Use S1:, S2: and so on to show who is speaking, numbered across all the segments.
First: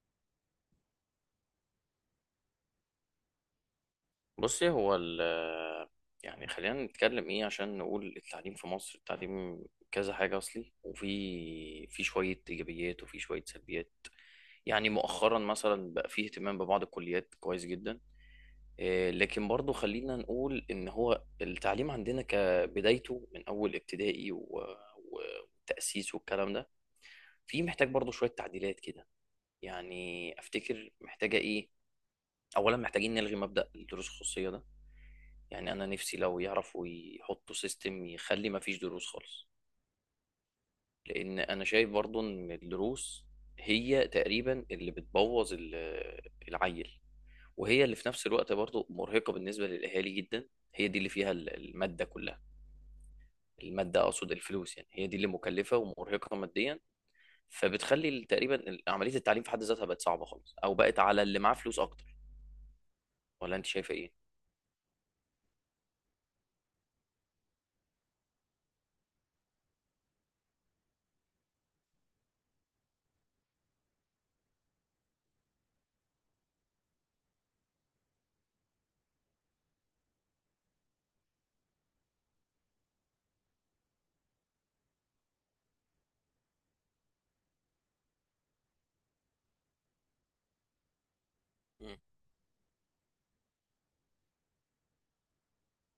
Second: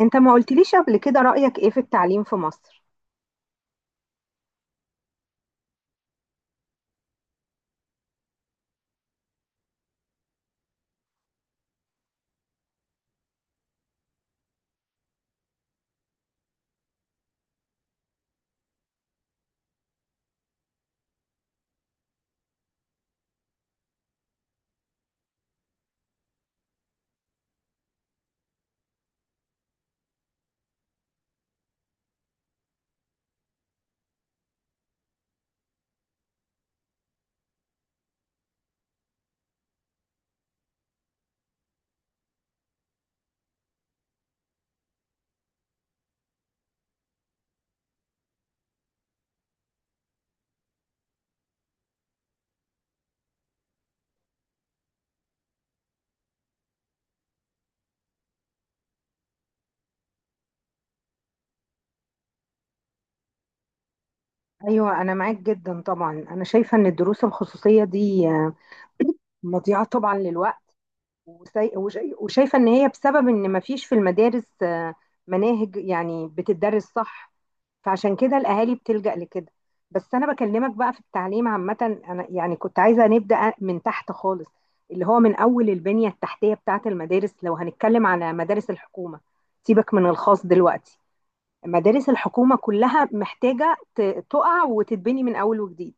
S1: انت ما قلتليش قبل كده رأيك ايه في التعليم في مصر؟
S2: بصي هو ال يعني خلينا نتكلم ايه عشان نقول التعليم في مصر. التعليم كذا حاجة أصلي، وفي شوية إيجابيات وفي شوية سلبيات. يعني مؤخرا مثلا بقى فيه اهتمام ببعض الكليات كويس جدا. إيه، لكن برضو خلينا نقول إن هو التعليم عندنا كبدايته من أول ابتدائي وتأسيس والكلام ده، في محتاج برضو شوية تعديلات كده. يعني أفتكر محتاجة ايه؟ أولا محتاجين نلغي مبدأ الدروس الخصوصية ده. يعني انا نفسي لو يعرفوا يحطوا سيستم يخلي ما فيش دروس خالص، لان انا شايف برضو ان الدروس هي تقريبا اللي بتبوظ العيل، وهي اللي في نفس الوقت برضو مرهقة بالنسبة للاهالي جدا. هي دي اللي فيها المادة كلها، المادة اقصد الفلوس. يعني هي دي اللي مكلفة ومرهقة ماديا. تقريبا عملية التعليم في حد ذاتها بقت صعبة خالص، او بقت على اللي معاه فلوس اكتر. ولا انت شايفة ايه؟
S1: ايوه، انا معاك جدا طبعا. انا شايفة ان الدروس الخصوصية دي مضيعة طبعا للوقت. وشايفة ان هي بسبب ان ما فيش في المدارس مناهج يعني بتدرس صح، فعشان كده الاهالي بتلجأ لكده. بس انا بكلمك بقى في التعليم عامة، انا يعني كنت عايزة نبدأ من تحت خالص، اللي هو من اول البنية التحتية بتاعة المدارس. لو هنتكلم على مدارس الحكومة، سيبك من الخاص دلوقتي، مدارس الحكومة كلها محتاجة تقع وتتبني من أول وجديد.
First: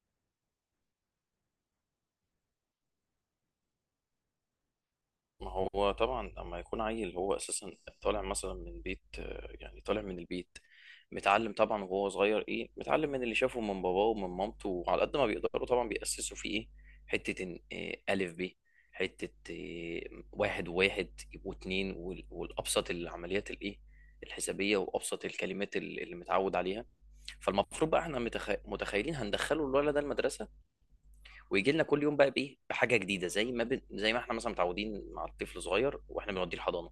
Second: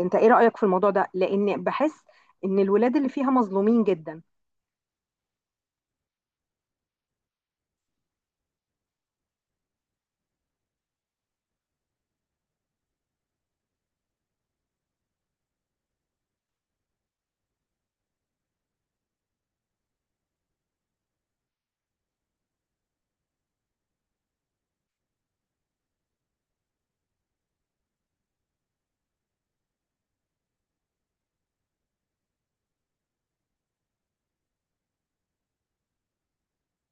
S1: أنت إيه رأيك في الموضوع ده؟ لأن بحس إن الولاد اللي فيها مظلومين جدا.
S2: ما هو طبعا اما يكون عيل هو اساسا طالع مثلا من بيت، يعني طالع من البيت متعلم طبعا، وهو صغير ايه، متعلم من اللي شافه من باباه ومن مامته، وعلى قد ما بيقدروا طبعا بيأسسوا فيه ايه، حتة إن إيه ألف ب، حتة إيه واحد وواحد يبقوا اتنين، والأبسط العمليات الايه، الحسابية، وأبسط الكلمات اللي متعود عليها. فالمفروض بقى احنا متخيلين هندخله الولد ده المدرسة، ويجي لنا كل يوم بقى بايه، بحاجه جديده، زي ما ب... زي ما احنا مثلا متعودين مع الطفل صغير واحنا بنوديه الحضانه،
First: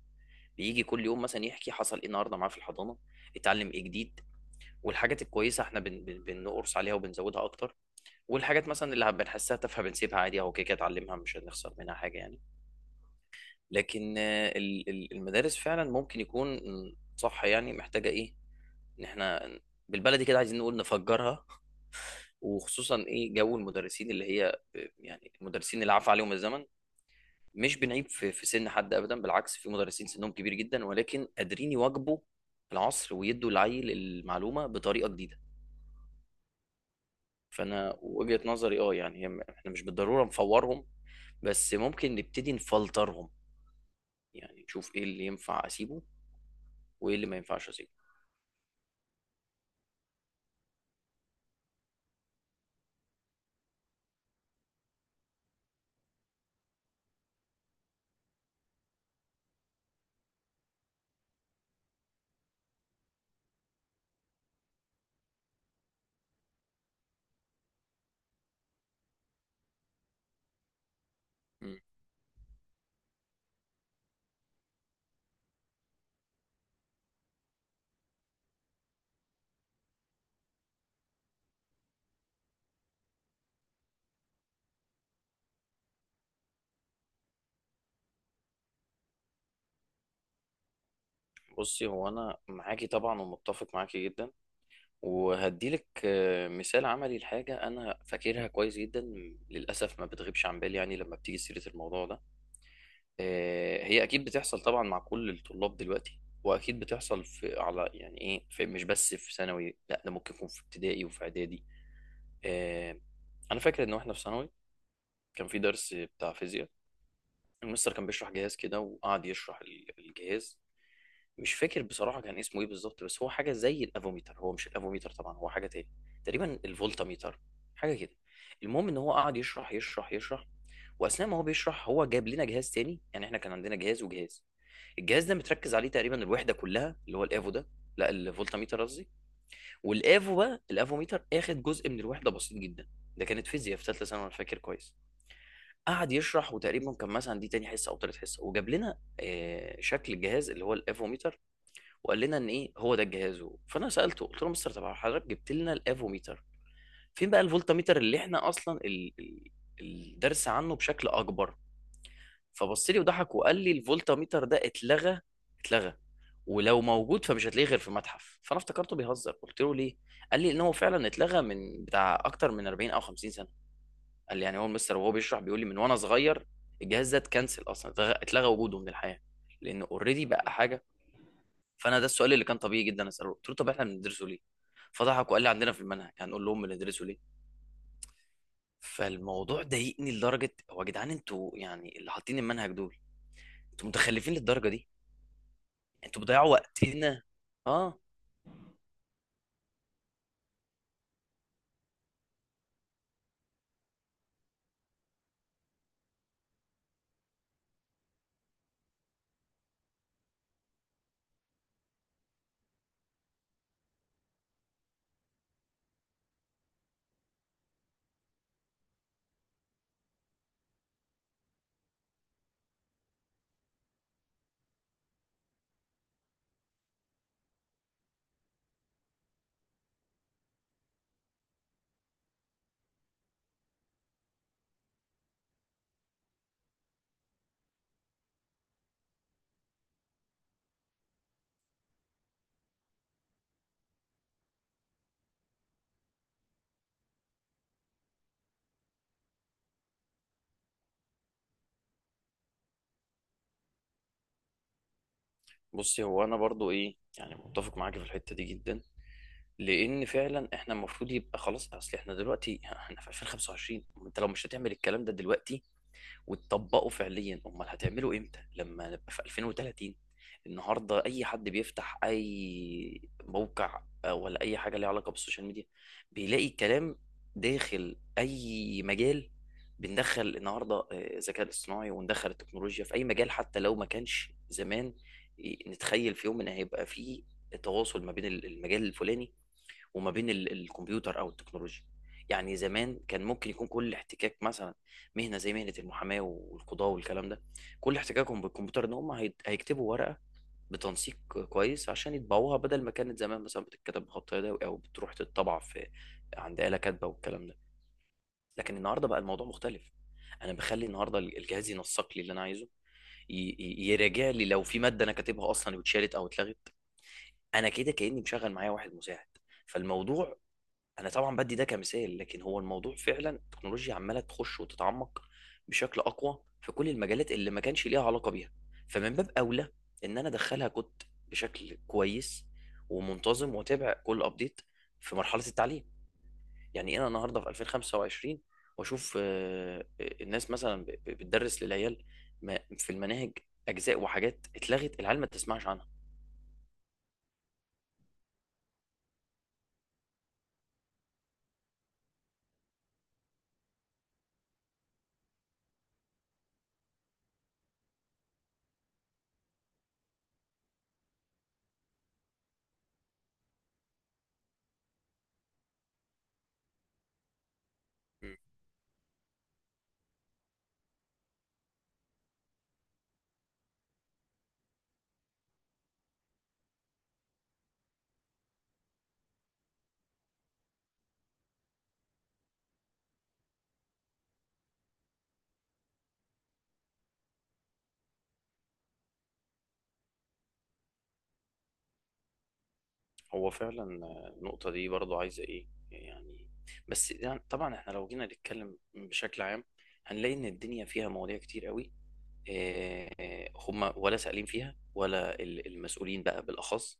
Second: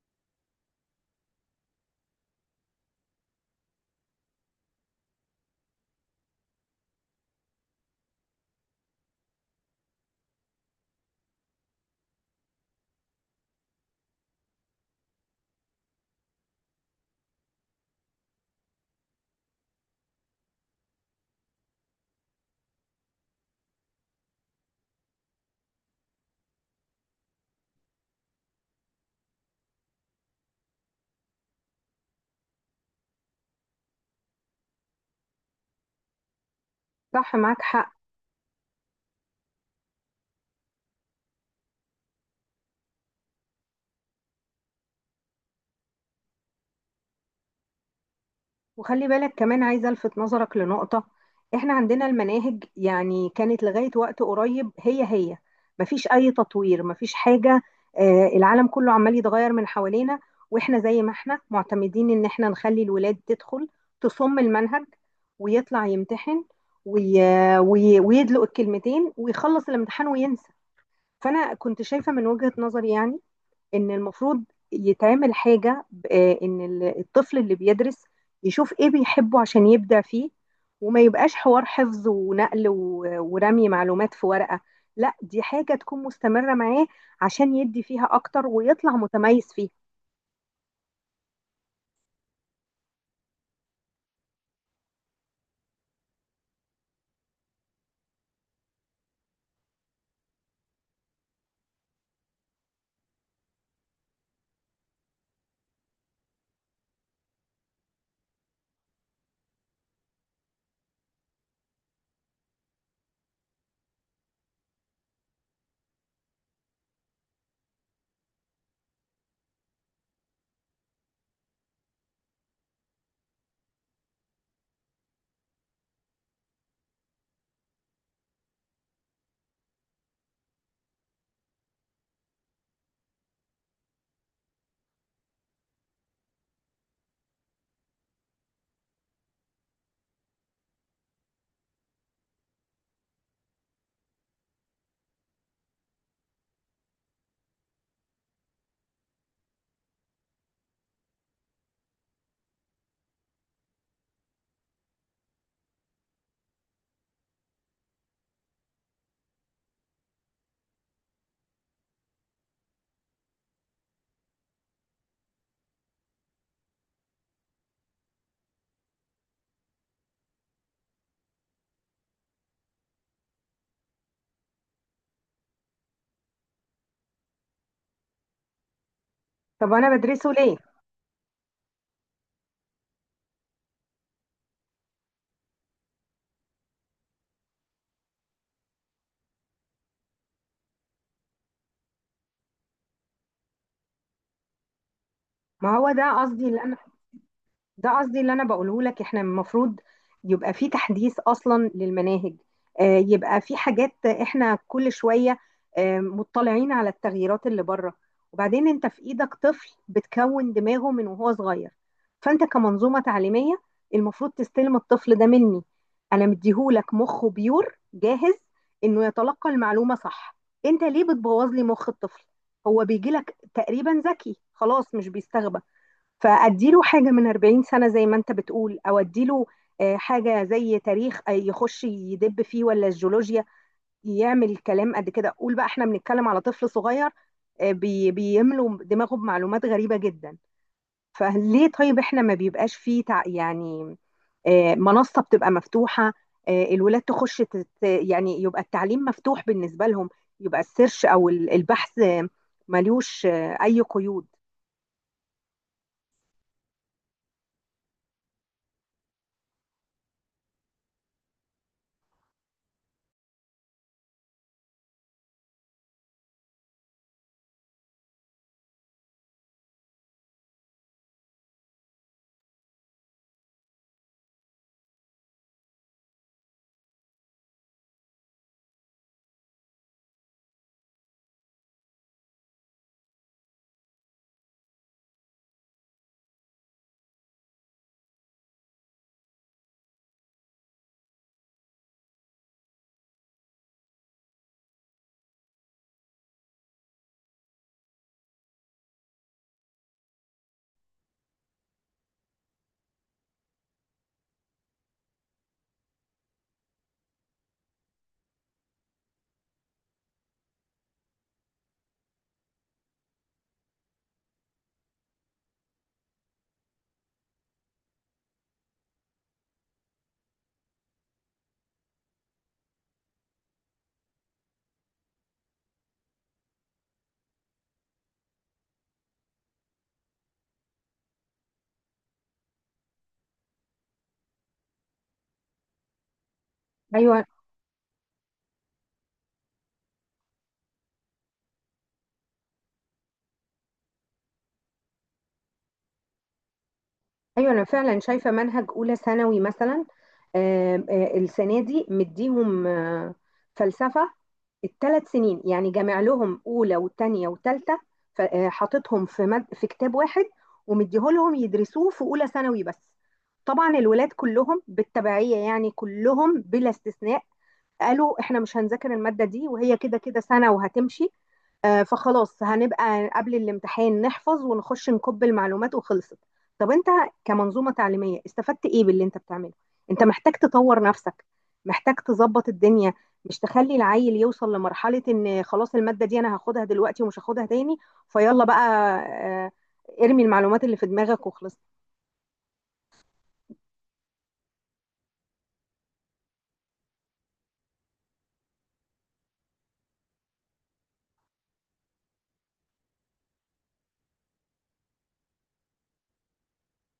S2: بيجي كل يوم مثلا يحكي حصل ايه النهارده معاه في الحضانه، اتعلم ايه جديد. والحاجات الكويسه احنا بنقرص عليها وبنزودها اكتر، والحاجات مثلا اللي بنحسها تافهه بنسيبها عادي، اهو كده كده اتعلمها، مش هنخسر منها حاجه يعني. لكن المدارس فعلا ممكن يكون صح، يعني محتاجه ايه، ان احنا بالبلدي كده عايزين نقول نفجرها. وخصوصا ايه، جو المدرسين اللي هي، يعني المدرسين اللي عفى عليهم الزمن. مش بنعيب في سن حد ابدا، بالعكس في مدرسين سنهم كبير جدا ولكن قادرين يواكبوا العصر ويدوا العيل المعلومه بطريقه جديده.
S1: صح، معاك حق.
S2: فانا وجهه نظري اه، يعني احنا مش بالضروره نفورهم، بس ممكن نبتدي نفلترهم. يعني نشوف ايه اللي ينفع اسيبه وايه اللي ما ينفعش اسيبه.
S1: وخلي بالك، كمان عايزة ألفت نظرك لنقطة: إحنا عندنا المناهج يعني كانت لغاية وقت قريب هي هي، مفيش أي تطوير، مفيش حاجة. العالم كله عمال يتغير من حوالينا، وإحنا زي ما إحنا معتمدين إن إحنا نخلي الولاد تدخل تصم المنهج ويطلع يمتحن وي... ويدلق الكلمتين ويخلص الامتحان وينسى. فأنا
S2: مم.
S1: كنت شايفة من وجهة نظري يعني ان المفروض يتعمل حاجة، ان الطفل اللي بيدرس يشوف ايه بيحبه عشان يبدع فيه، وما يبقاش حوار حفظ ونقل ورمي معلومات في ورقة. لا، دي حاجة تكون مستمرة معاه عشان يدي فيها اكتر ويطلع متميز فيها.
S2: بصي هو انا معاكي طبعا ومتفق معاكي جدا، وهديلك آه، مثال عملي لحاجه انا فاكرها كويس جدا. للاسف ما بتغيبش عن بالي يعني لما بتيجي سيره الموضوع ده. آه، هي اكيد بتحصل طبعا مع كل الطلاب دلوقتي، واكيد بتحصل في على يعني ايه، في مش بس في ثانوي، لا ده ممكن يكون في ابتدائي وفي اعدادي. آه، انا فاكر ان احنا في ثانوي كان في درس بتاع فيزياء، المستر كان بيشرح جهاز كده وقعد يشرح الجهاز. مش فاكر بصراحة كان اسمه ايه بالظبط، بس هو حاجة زي الافوميتر، هو مش الافوميتر طبعا، هو حاجة تاني، تقريبا الفولتاميتر، حاجة كده. المهم ان هو قعد يشرح يشرح يشرح، واثناء ما هو بيشرح هو جاب لنا جهاز تاني. يعني احنا كان عندنا جهاز وجهاز، الجهاز ده متركز عليه تقريبا الوحدة كلها، اللي هو الافو ده، لا الفولتاميتر قصدي، والافو بقى الافوميتر اخد جزء من الوحدة بسيط جدا. ده كانت فيزياء في ثالثة ثانوي انا فاكر كويس. قعد يشرح، وتقريبا كان مثلا دي تاني حصة او تالت حصة، وجاب لنا آه، شكل الجهاز اللي هو الافوميتر، وقال لنا ان ايه، هو ده الجهاز. فانا سالته قلت له مستر، طب حضرتك جبت لنا الافوميتر، فين بقى الفولتاميتر اللي احنا اصلا الدرس عنه بشكل اكبر؟ فبص لي وضحك وقال لي الفولتاميتر ده اتلغى، اتلغى، ولو موجود فمش هتلاقيه غير في متحف. فانا افتكرته بيهزر، قلت له ليه؟ قال لي ان هو فعلا اتلغى من بتاع اكتر من 40 او 50 سنه. قال لي، يعني هو المستر وهو بيشرح بيقول لي من وانا صغير الجهاز ده اتكنسل، اصلا اتلغى، اتلغى وجوده من الحياه،
S1: طب
S2: لانه
S1: انا
S2: اوريدي
S1: بدرسه
S2: بقى
S1: ليه؟
S2: حاجه. فانا ده السؤال اللي كان طبيعي جدا اساله، قلت له طب احنا بندرسه ليه؟ فضحك وقال لي عندنا في المنهج، هنقول لهم بندرسه ليه. فالموضوع ضايقني لدرجه، هو يا جدعان انتوا يعني اللي حاطين المنهج دول، انتوا متخلفين للدرجه دي،
S1: ما هو ده
S2: انتوا
S1: قصدي
S2: بتضيعوا
S1: اللي
S2: وقتنا.
S1: ده
S2: اه،
S1: قصدي اللي انا بقوله لك. احنا المفروض يبقى في تحديث اصلا للمناهج. يبقى في حاجات احنا كل شويه مطلعين على التغييرات اللي بره. وبعدين انت في ايدك طفل بتكون دماغه من وهو صغير، فانت كمنظومه تعليميه المفروض تستلم الطفل ده مني. انا مديهولك مخه بيور جاهز انه يتلقى المعلومه صح. انت ليه بتبوظ لي مخ الطفل؟ هو بيجي لك تقريبا ذكي خلاص، مش بيستغبى. فاديله حاجه من 40 سنه زي ما انت بتقول، او اديله حاجه زي تاريخ، يخش يدب فيه، ولا الجيولوجيا يعمل كلام قد كده. قول بقى احنا بنتكلم على طفل صغير، بيملوا دماغه بمعلومات غريبه جدا. فليه طيب احنا ما بيبقاش فيه يعني منصه بتبقى مفتوحه، الولاد تخش تت يعني، يبقى التعليم مفتوح بالنسبه لهم، يبقى السيرش او البحث ملوش اي قيود.
S2: بصي هو انا برضو ايه يعني، متفق معاكي في الحته دي جدا، لان فعلا احنا المفروض يبقى خلاص، اصل احنا دلوقتي احنا في 2025، انت لو مش هتعمل الكلام ده دلوقتي وتطبقوا فعليا، امال هتعملوا امتى، لما نبقى في 2030؟ النهارده اي حد بيفتح اي موقع آه، ولا اي حاجه ليها علاقه بالسوشيال ميديا، بيلاقي كلام داخل اي مجال. بندخل النهارده آه، الذكاء الاصطناعي وندخل التكنولوجيا في اي مجال، حتى لو ما كانش زمان نتخيل في يوم ان هيبقى فيه تواصل ما بين المجال الفلاني وما بين الكمبيوتر او التكنولوجيا. يعني زمان كان ممكن يكون كل احتكاك مثلا مهنه زي مهنه المحاماه والقضاء والكلام ده، كل احتكاكهم بالكمبيوتر ان هم هيكتبوا ورقه بتنسيق كويس عشان يطبعوها، بدل ما كانت زمان مثلا بتتكتب بخط يدوي او بتروح تتطبع في عند آلة كاتبه والكلام ده. لكن النهارده بقى الموضوع مختلف، انا بخلي النهارده الجهاز ينسق لي اللي انا عايزه، يراجع لي لو في ماده انا كاتبها اصلا واتشالت او اتلغت. انا كده كاني مشغل معايا واحد مساعد. فالموضوع انا طبعا بدي ده كمثال، لكن هو الموضوع فعلا التكنولوجيا عماله تخش وتتعمق بشكل اقوى في كل المجالات اللي ما كانش ليها علاقه بيها. فمن باب اولى ان انا ادخلها كنت بشكل كويس ومنتظم، واتابع كل ابديت في مرحله التعليم. يعني انا
S1: ايوه.
S2: النهارده في 2025 واشوف آه، آه، الناس مثلا بتدرس للعيال في المناهج اجزاء وحاجات اتلغت العيال ما تسمعش عنها.
S1: ايوه، انا فعلا شايفه منهج اولى ثانوي مثلا السنه دي مديهم فلسفه الثلاث سنين، يعني جامع لهم اولى وثانيه وثالثه، في كتاب واحد ومديهولهم يدرسوه في اولى ثانوي بس. طبعا الولاد كلهم بالتبعيه يعني، كلهم بلا استثناء، قالوا احنا مش هنذاكر المادة دي، وهي كده كده سنة وهتمشي. فخلاص هنبقى قبل الامتحان نحفظ ونخش نكب المعلومات وخلصت. طب انت كمنظومة تعليمية استفدت ايه باللي انت بتعمله؟ انت محتاج تطور نفسك، محتاج تظبط الدنيا، مش تخلي العيل يوصل لمرحلة ان خلاص المادة دي انا هاخدها دلوقتي ومش هاخدها تاني. فيلا بقى آه، ارمي المعلومات اللي في دماغك وخلص.
S2: هو فعلا النقطة دي برضو عايزة ايه يعني، بس يعني طبعا احنا لو جينا نتكلم بشكل عام هنلاقي ان الدنيا فيها مواضيع كتير قوي، آه، هم ولا سائلين فيها، ولا المسؤولين بقى بالاخص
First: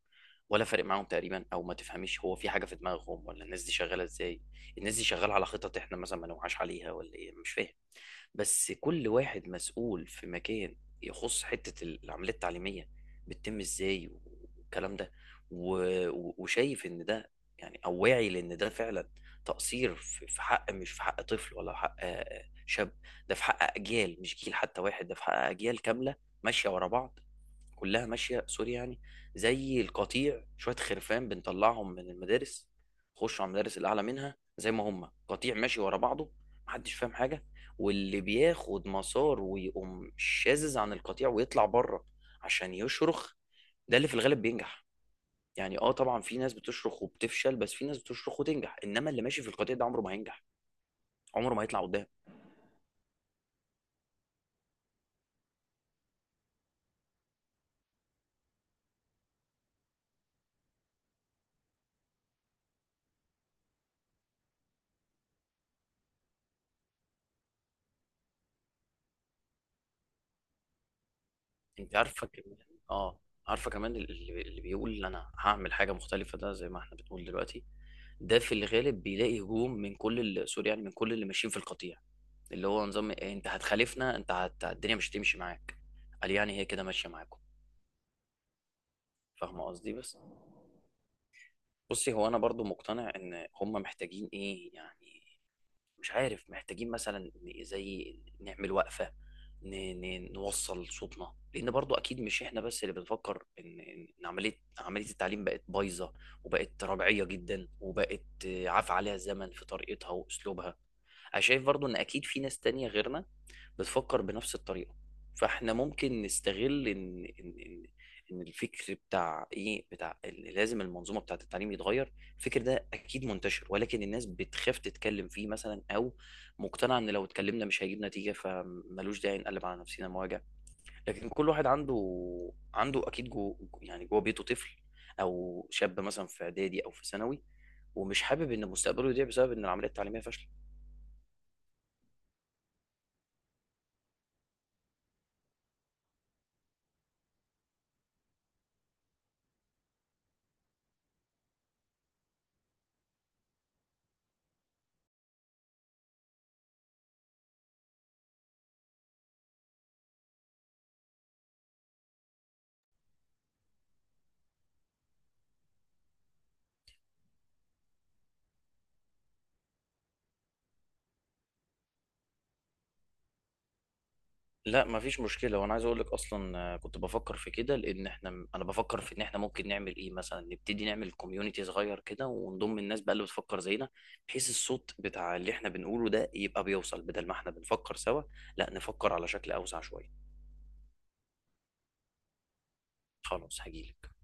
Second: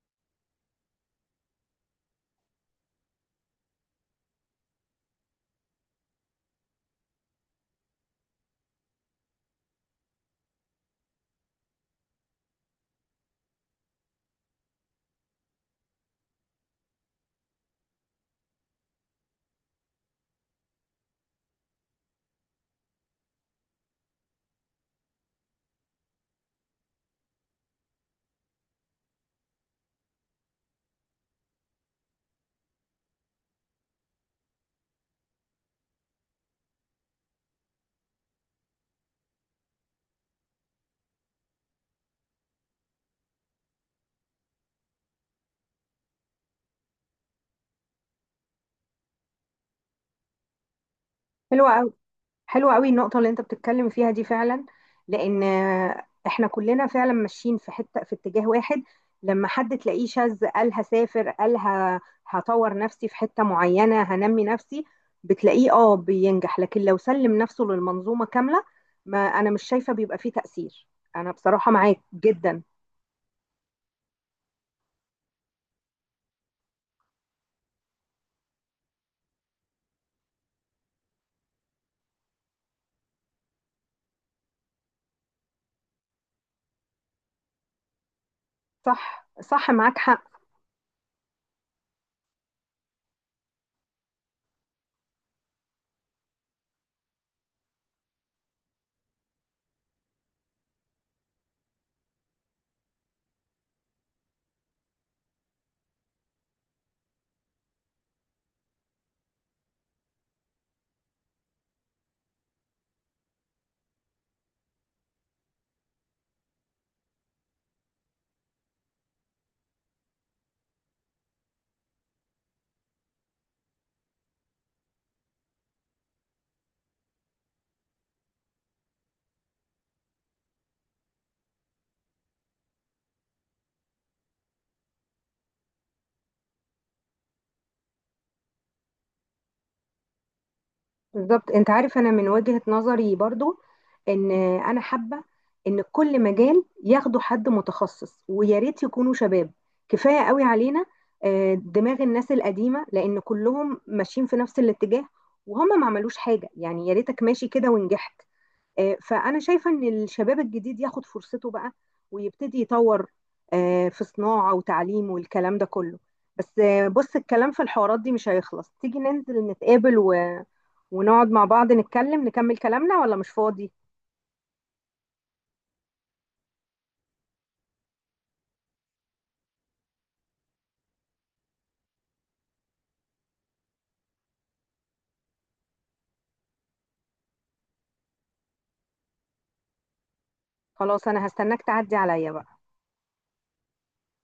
S2: ولا فارق معاهم تقريبا. او ما تفهميش هو في حاجة في دماغهم، ولا الناس دي شغالة ازاي. الناس دي شغالة على خطط احنا مثلا ما نوعاش عليها، ولا ايه مش فاهم. بس كل واحد مسؤول في مكان يخص حتة العملية التعليمية بتتم ازاي والكلام ده، وشايف ان ده يعني، او واعي لان ده فعلا تقصير في حق، مش في حق طفل ولا حق آه، شاب، ده في حق اجيال، مش جيل حتى واحد، ده في حق اجيال كاملة ماشية ورا بعض، كلها ماشيه، سوري يعني، زي القطيع، شويه خرفان بنطلعهم من المدارس، خشوا على المدارس الاعلى منها زي ما هم قطيع ماشي ورا بعضه، محدش فاهم حاجه. واللي بياخد مسار ويقوم شاذز عن القطيع ويطلع بره عشان يشرخ، ده اللي في الغالب بينجح. يعني اه طبعا في ناس بتشرخ وبتفشل، بس في ناس بتشرخ وتنجح، انما اللي ماشي في القطيع ده عمره ما هينجح، عمره ما
S1: حلوة
S2: هيطلع
S1: قوي.
S2: قدام.
S1: حلوة قوي النقطة اللي انت بتتكلم فيها دي فعلا، لان احنا كلنا فعلا ماشيين في حتة، في اتجاه واحد. لما حد تلاقيه شاذ، قال هسافر، قال هطور نفسي في حتة معينة، هنمي نفسي، بتلاقيه اه بينجح. لكن لو سلم نفسه للمنظومة كاملة، ما انا مش شايفة بيبقى فيه تأثير. انا بصراحة
S2: انت
S1: معاك
S2: عارفه كمان،
S1: جدا.
S2: اه، عارفه كمان، اللي بيقول انا هعمل حاجه مختلفه ده زي ما احنا بنقول دلوقتي، ده في الغالب بيلاقي هجوم من كل سوري يعني، من كل اللي ماشيين في القطيع، اللي هو نظام إيه، انت هتخالفنا؟ انت الدنيا مش هتمشي معاك، قال يعني هي كده ماشيه معاكم.
S1: صح،
S2: فاهم
S1: صح،
S2: قصدي؟
S1: معاك
S2: بس
S1: حق.
S2: بصي، هو انا برضو مقتنع ان هم محتاجين ايه يعني، مش عارف، محتاجين مثلا زي نعمل وقفه، ن... نوصل صوتنا، لان برضو اكيد مش احنا بس اللي بنفكر ان ان إن عمليه التعليم بقت بايظه، وبقت ربعيه جدا، وبقت آه، عفى عليها الزمن في طريقتها واسلوبها. انا شايف برضو ان اكيد في ناس تانية غيرنا بتفكر بنفس الطريقة، فاحنا ممكن نستغل ان الفكر بتاع ايه، بتاع اللي لازم المنظومة بتاعة التعليم يتغير. الفكر ده اكيد منتشر، ولكن الناس بتخاف تتكلم فيه مثلا، او مقتنعة ان لو اتكلمنا مش هيجيب نتيجة، فملوش داعي نقلب على نفسنا مواجع. لكن كل واحد عنده، عنده اكيد جو، يعني جوه بيته طفل او شاب مثلا في اعدادي او في ثانوي، ومش حابب ان مستقبله يضيع بسبب ان العملية التعليمية فاشلة.
S1: بالظبط. انت عارف انا من وجهة نظري برضو ان انا حابة ان كل مجال ياخدوا حد متخصص، ويا ريت يكونوا شباب. كفاية قوي علينا دماغ الناس القديمة، لان كلهم ماشيين في نفس الاتجاه وهم ما عملوش حاجة. يعني يا ريتك ماشي كده ونجحت. فانا شايفة ان الشباب الجديد ياخد فرصته بقى، ويبتدي يطور في صناعة وتعليم والكلام ده كله. بس بص، الكلام في الحوارات دي مش هيخلص. تيجي ننزل نتقابل و ونقعد مع بعض نتكلم نكمل كلامنا، ولا مش فاضي؟
S2: لأ، ما فيش مشكلة، وأنا عايز أقول لك أصلًا آه، كنت بافكّر في كده، لإن إحنا أنا بافكّر في إن إحنا ممكن نعمل إيه مثلًا، نبتدي نعمل community صغير كده ونضم الناس بقى اللي بتفكّر زينا، بحيث الصوت بتاع اللي إحنا بنقوله ده يبقى بيوصل، بدل ما إحنا بنفكّر سوا، لأ نفكّر على شكل أوسع شوية.
S1: خلاص، انا هستناك تعدي عليا بقى.
S2: خلاص هاجي لك.